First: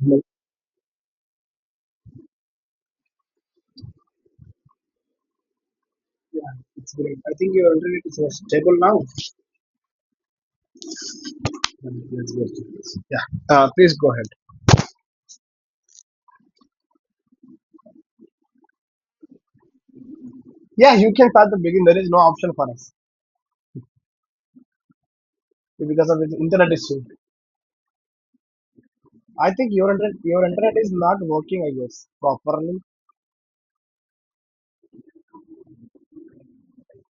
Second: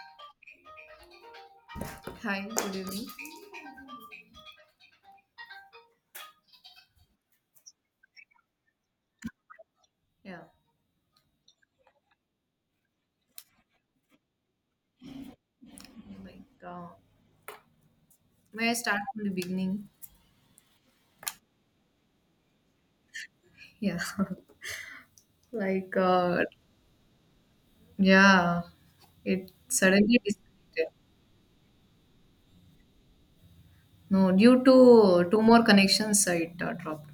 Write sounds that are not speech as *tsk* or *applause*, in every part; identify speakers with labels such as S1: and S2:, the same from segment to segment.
S1: No.
S2: Hi, good evening.
S1: Yeah, it's great. I think your internet is more stable now.
S2: Yeah,
S1: That's good. Yeah, Please go ahead.
S2: like, uh, may I start from the beginning?
S1: Yeah, you can start the beginning. There is no option for us
S2: Yeah, *laughs* like,
S1: because of the
S2: uh,
S1: internet issue.
S2: yeah, it
S1: I think
S2: suddenly
S1: your internet
S2: disconnected.
S1: is not working, I guess, properly.
S2: No, due to two more connections, it dropped.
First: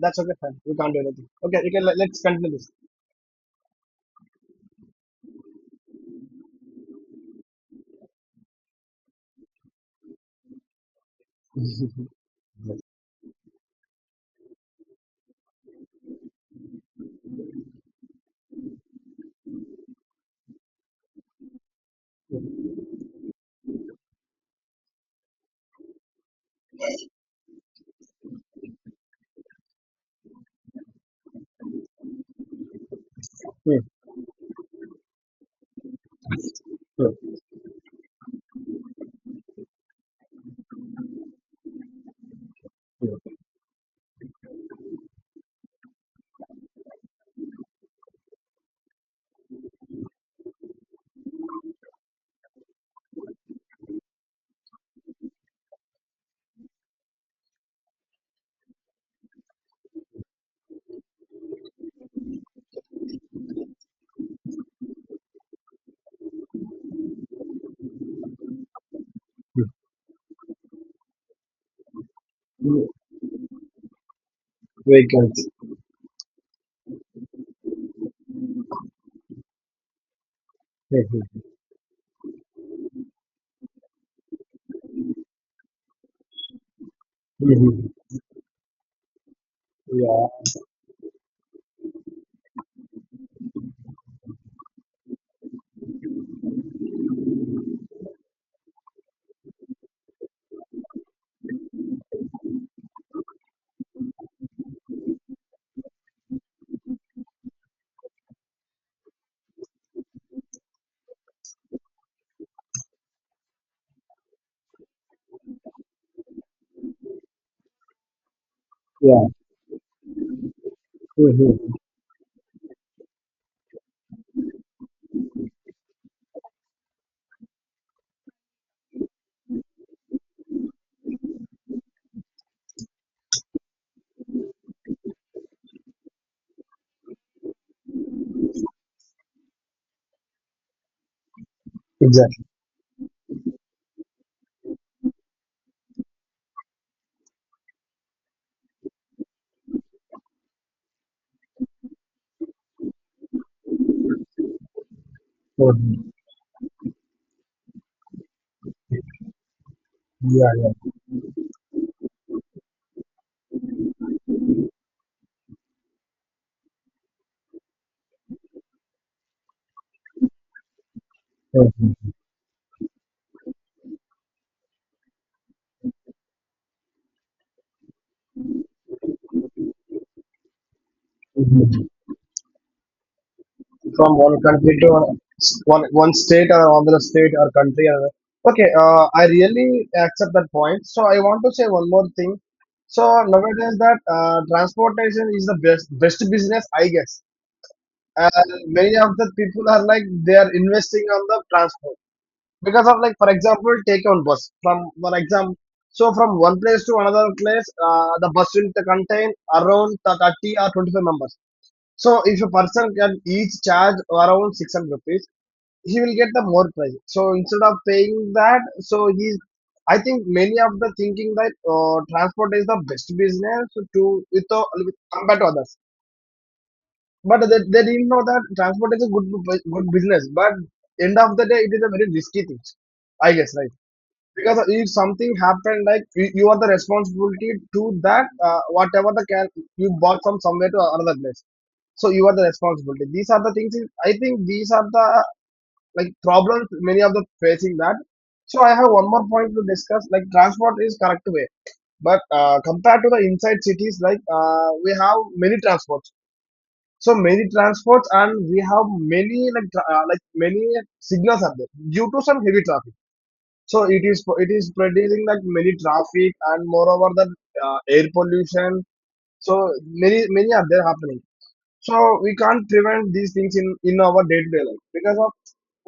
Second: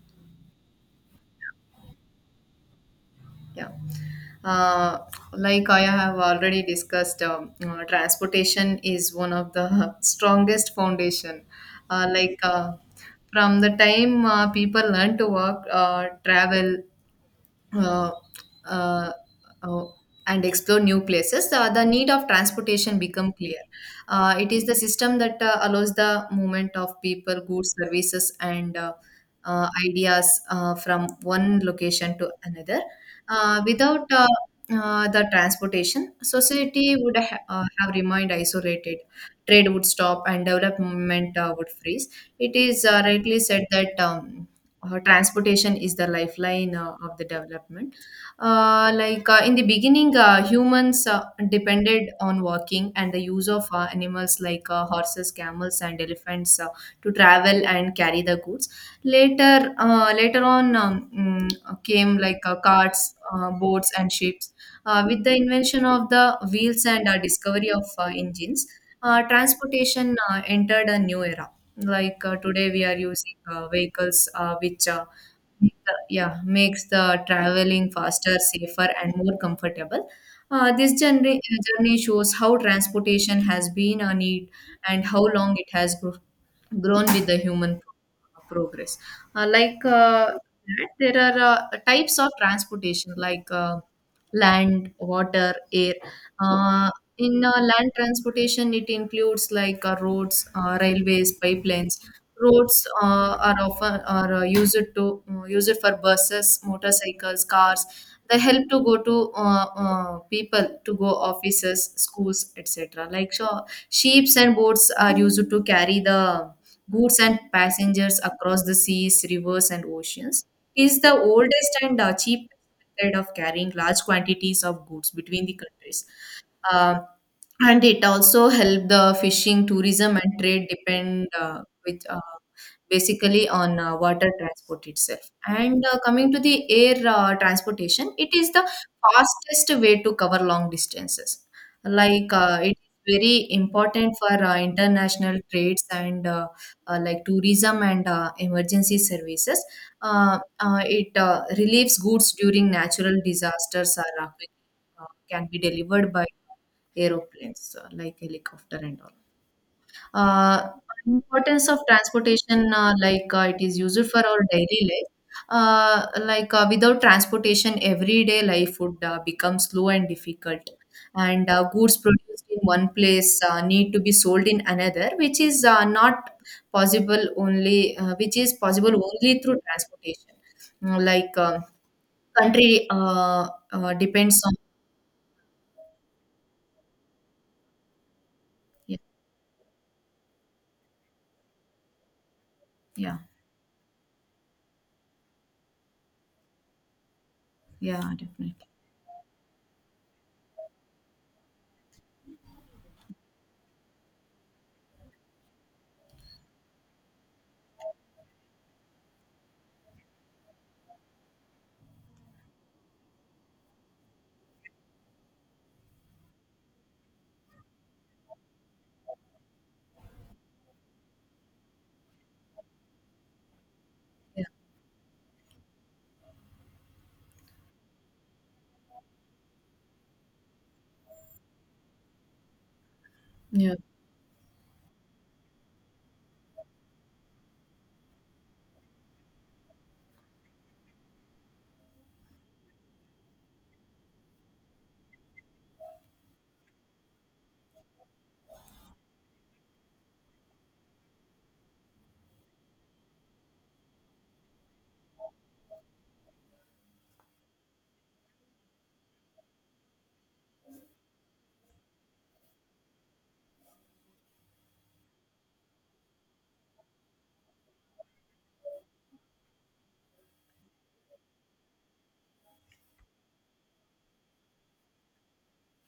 S1: That's okay, fine. We can't do anything. Okay, you can let's continue this.
S2: Yeah, uh, like I have already discussed, transportation is one of the *laughs* strongest foundation. Uh, like, uh, from the time people learn to walk, travel, uh, uh, uh, and explore new places, the need of transportation become clear. It is the system that allows the movement of people, goods, services, and ideas from one location to another. Uh,
S1: Hmm.
S2: without uh, uh, the transportation, society would
S1: Hmm,
S2: have remained isolated. Trade would stop and development would freeze. It is
S1: hmm,
S2: rightly said that transportation is the lifeline of the development. In the beginning, humans depended on walking and the use of animals like horses, camels, and elephants to travel and carry the goods. Later on came like carts, boats, and ships. With the invention of the wheels and discovery of engines,
S1: hmm,
S2: transportation entered a new era. Today, we
S1: hmm.
S2: are using vehicles uh, which uh,
S1: Vehicles.
S2: make the- yeah makes the traveling faster, safer, and more comfortable. This
S1: Hmm, hmm,
S2: journey shows how transportation has been a need and how long it has grown with the
S1: hmm,
S2: human
S1: hmm.
S2: progress. Uh, like
S1: Yeah,
S2: uh, there are types of transportation like land, water, air. Uh, in land transportation, it includes like roads, railways, pipelines. Roads are often are used to used for buses, motorcycles, cars. They help to go to people to go offices, schools, etc. Ships and boats are used to carry the goods and passengers across the
S1: yeah.
S2: seas, rivers, and oceans. Is the
S1: Hmm, hmm, hmm.
S2: oldest and cheapest method of carrying large quantities of goods between the countries. Um, and it also help the fishing tourism and trade depend with basically on water transport itself. And coming to the air transportation, it is the fastest way to cover long distances.
S1: Exactly.
S2: It is very important for international trades and like tourism and emergency services. It relieves goods during natural disasters. Are can be
S1: Hmm, hmm.
S2: delivered by aeroplanes like helicopter and all.
S1: Yeah,
S2: Uh,
S1: yeah.
S2: importance of transportation, it is used for our daily life. Without transportation, everyday life would become slow and difficult. And
S1: Hmm,
S2: goods
S1: hmm,
S2: produced in one place need to be sold in another, which is not possible only, which is possible only through transportation. Mm, Like
S1: hmm,
S2: um
S1: hmm.
S2: country
S1: From one
S2: depends on.
S1: country to one state or another state or country or okay.
S2: Yeah.
S1: I really accept that point, so I want to say one more thing. So
S2: Yeah.
S1: nowadays, that transportation is the best business, I guess.
S2: Yeah,
S1: uh,
S2: definitely.
S1: Many of the people are like they are investing on the transport because of, like, for example, take on bus from one example. So from one place to another place, the bus will contain around 30 or 25 members. So if a person can each charge around 600 rupees, he will get the more price. So instead of paying that, so he's, I think many of the thinking that transport is the best business to
S2: Yeah.
S1: with, compared to others. But they didn't know that transport is a good good business. But end of the day, it is a very risky thing, I guess, right?
S2: Yeah.
S1: Because if something happened, like you are the responsibility to that, whatever the can you bought from somewhere to another place, so you are the responsibility. These are the things, I think these are the, like, problems many of the facing that. So I have one more point to discuss. Like, transport is correct way, but compared to the inside cities, like, we have many transports. So many transports, and we have many like like many signals are there due to some heavy traffic. So it is producing like many traffic, and moreover the air pollution. So many many are there happening. So we can't prevent these things in our day-to-day life because of,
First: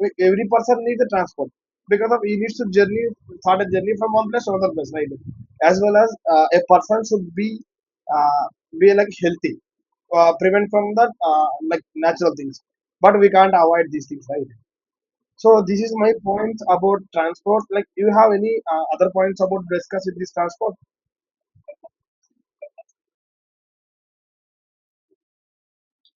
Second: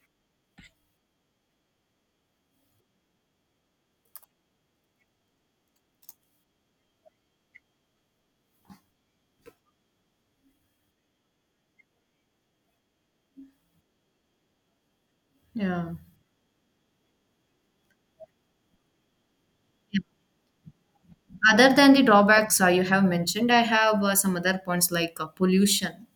S1: like, every person needs a transport because of he needs to journey, start a journey from one place to another place, right? As well as a person should uh, be like healthy, prevent from that, like natural things, but we can't avoid these things, right? So this is
S2: Yeah.
S1: my point about transport. Like, you have any other points about discuss with this transport?
S2: Other than the drawbacks you have mentioned, I have some other points like pollution.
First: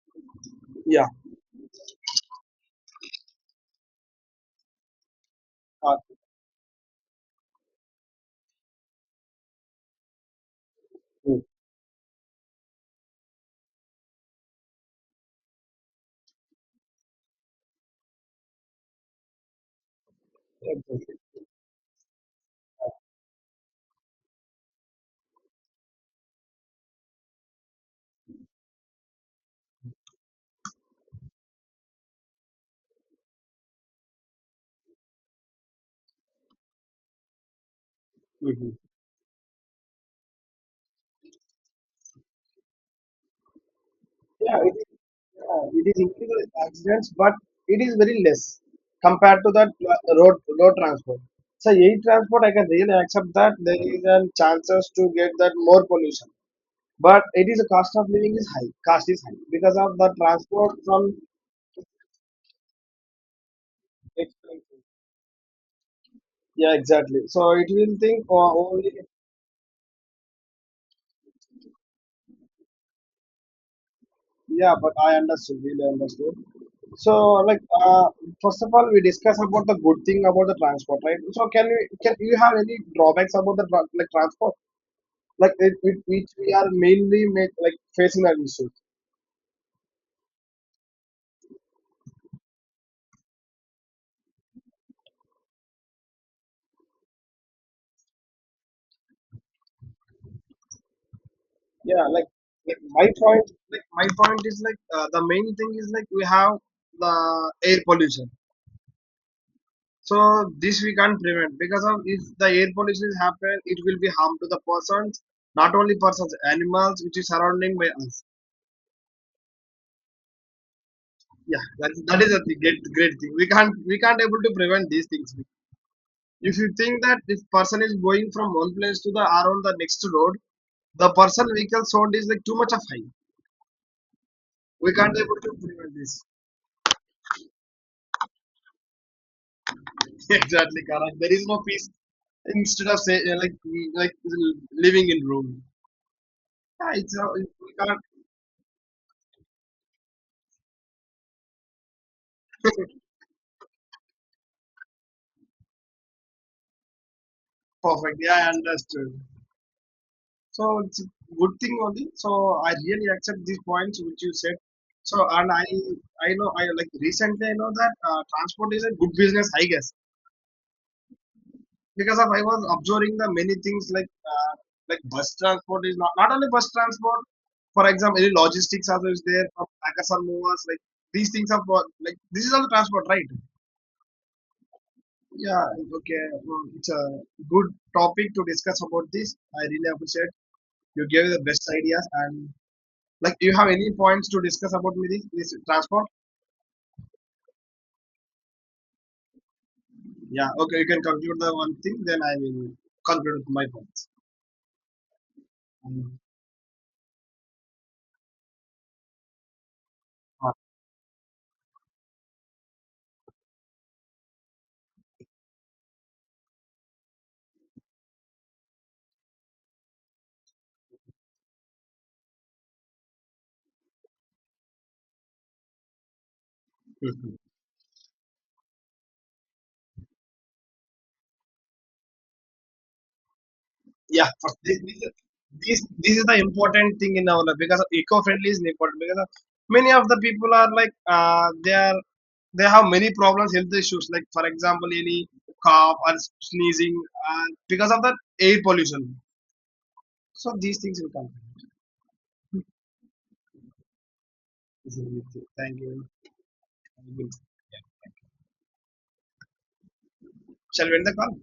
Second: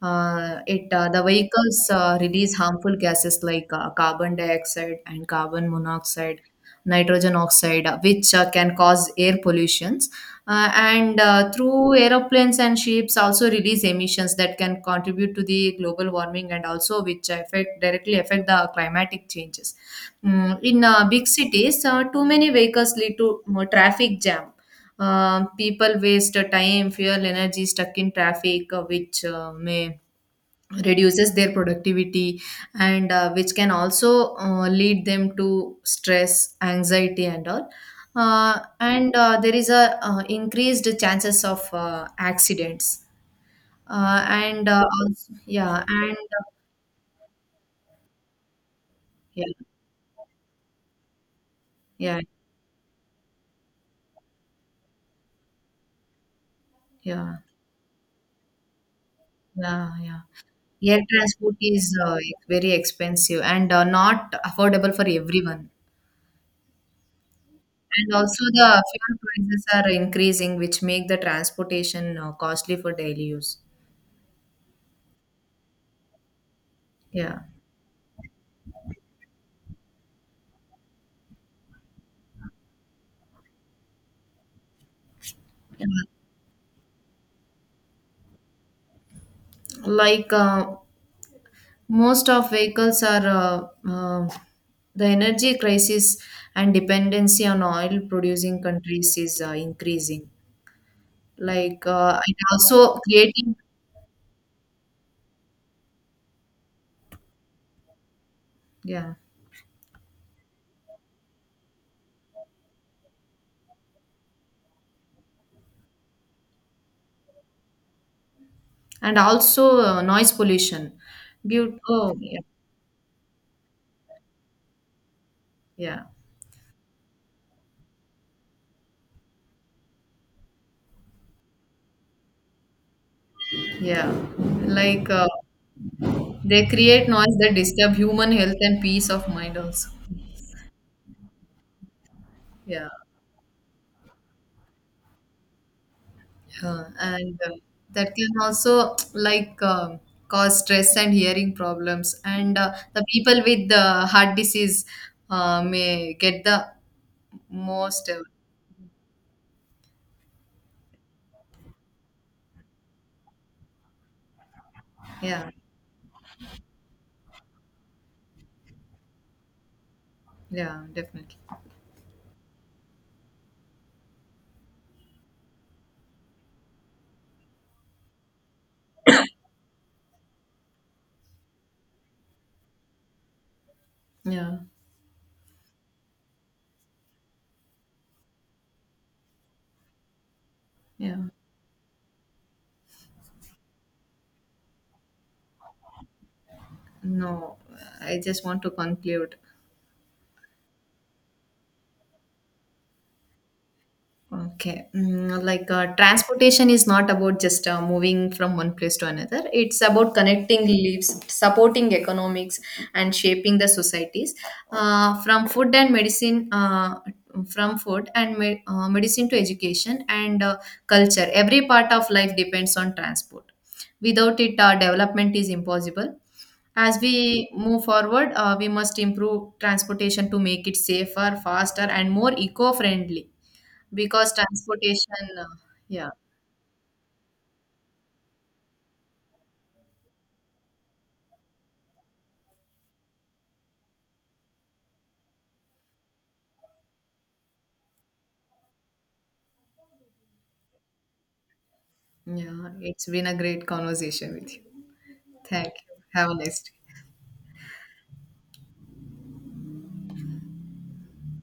S2: It
S1: Yeah.
S2: The vehicles release harmful gases like carbon dioxide and carbon
S1: Uh,
S2: monoxide, nitrogen oxide, which can cause air pollutions. And
S1: mm,
S2: through aeroplanes and ships also release emissions that can contribute to the global warming and also which affect directly affect the climatic changes. In
S1: exactly.
S2: big cities, too many vehicles lead to more traffic jam. People waste time, fuel, energy stuck in traffic, which may reduces their productivity and which can also lead them to stress, anxiety, and all.
S1: Mhm.
S2: And there is a increased chances of accidents.
S1: Yeah, it is, yeah,
S2: Yeah,
S1: it is
S2: and
S1: increasing accidents, but it is very less compared
S2: yeah,
S1: to that road transport. So air
S2: yeah,
S1: transport, I can really accept that there is a chances to get that more pollution, but
S2: yeah,
S1: it is a cost of living is high. Cost is high because
S2: yeah,
S1: of the
S2: yeah.
S1: transport
S2: Air
S1: from.
S2: transport is very expensive and not affordable for everyone.
S1: Yeah, exactly. So it will
S2: And
S1: think
S2: also the
S1: only.
S2: fuel prices are increasing, which make the transportation costly for daily use.
S1: Yeah, but I understood, really understood. So,
S2: Yeah.
S1: like, uh, first of all, we discuss about the good thing about the transport, right? So, can you have any drawbacks about the like transport, like which we are mainly make, like facing that issue?
S2: Like uh, Most of vehicles are the energy crisis and dependency on oil producing countries is increasing.
S1: Yeah,
S2: It also creating.
S1: like my point is like the main thing is like we have the air pollution.
S2: Yeah,
S1: So this we can't prevent because of if the air pollution is happen, it will be harm to the persons, not only persons, animals which is surrounding by us.
S2: and also noise pollution. But oh
S1: That is
S2: yeah,
S1: a great, great thing. We can't able to prevent these things.
S2: yeah,
S1: If you think that if person is going from one place to the around the next road, the person vehicle sound is like too much of high.
S2: yeah.
S1: We
S2: like.
S1: can't
S2: Uh,
S1: able to prevent this.
S2: They create noise that disturb human health and peace of mind also.
S1: *laughs* Exactly, correct. There is no peace
S2: Yeah.
S1: instead of say like like living in room.
S2: And
S1: We can't
S2: that can also *tsk* cause stress and hearing problems. And the people with the heart disease may get the most.
S1: perfect. Yeah, I understood. So it's a good thing only. So I really accept these points which you said. So
S2: Yeah.
S1: and I know, I like recently I know that transport is a good business, I guess,
S2: Yeah, definitely.
S1: because of I was observing the many things like, like bus transport is not only bus transport. For example, any logistics also is there from packers and movers, like these things are like this is all transport, right?
S2: Yeah.
S1: Yeah, okay. It's a good topic to discuss about this. I really appreciate you
S2: Yeah.
S1: gave the best ideas and, like, do you have any points to discuss about this transport?
S2: No, I just want to conclude.
S1: Yeah, okay, you can conclude the one thing, then I will conclude with my points.
S2: Okay.
S1: Mm.
S2: Transportation is not about just moving from one place to another. It's about
S1: Ah,
S2: connecting lives, supporting economics, and shaping the societies. From food and medicine, from food and me- medicine to education and culture, every part of life depends on transport. Without it, development is impossible. As we move forward, we must improve transportation to make it safer, faster, and more eco-friendly
S1: yeah,
S2: because
S1: first,
S2: transportation. Yeah,
S1: this is the important thing in our life because eco-friendly is important because many of the people are like they are, they have many problems, health issues, like for example any cough or sneezing because of the air pollution. So these things will come.
S2: yeah, it's been a great conversation with you.
S1: This is it.
S2: Thank
S1: Thank
S2: you,
S1: you.
S2: have a nice day.
S1: Thank you. Shall we end the call?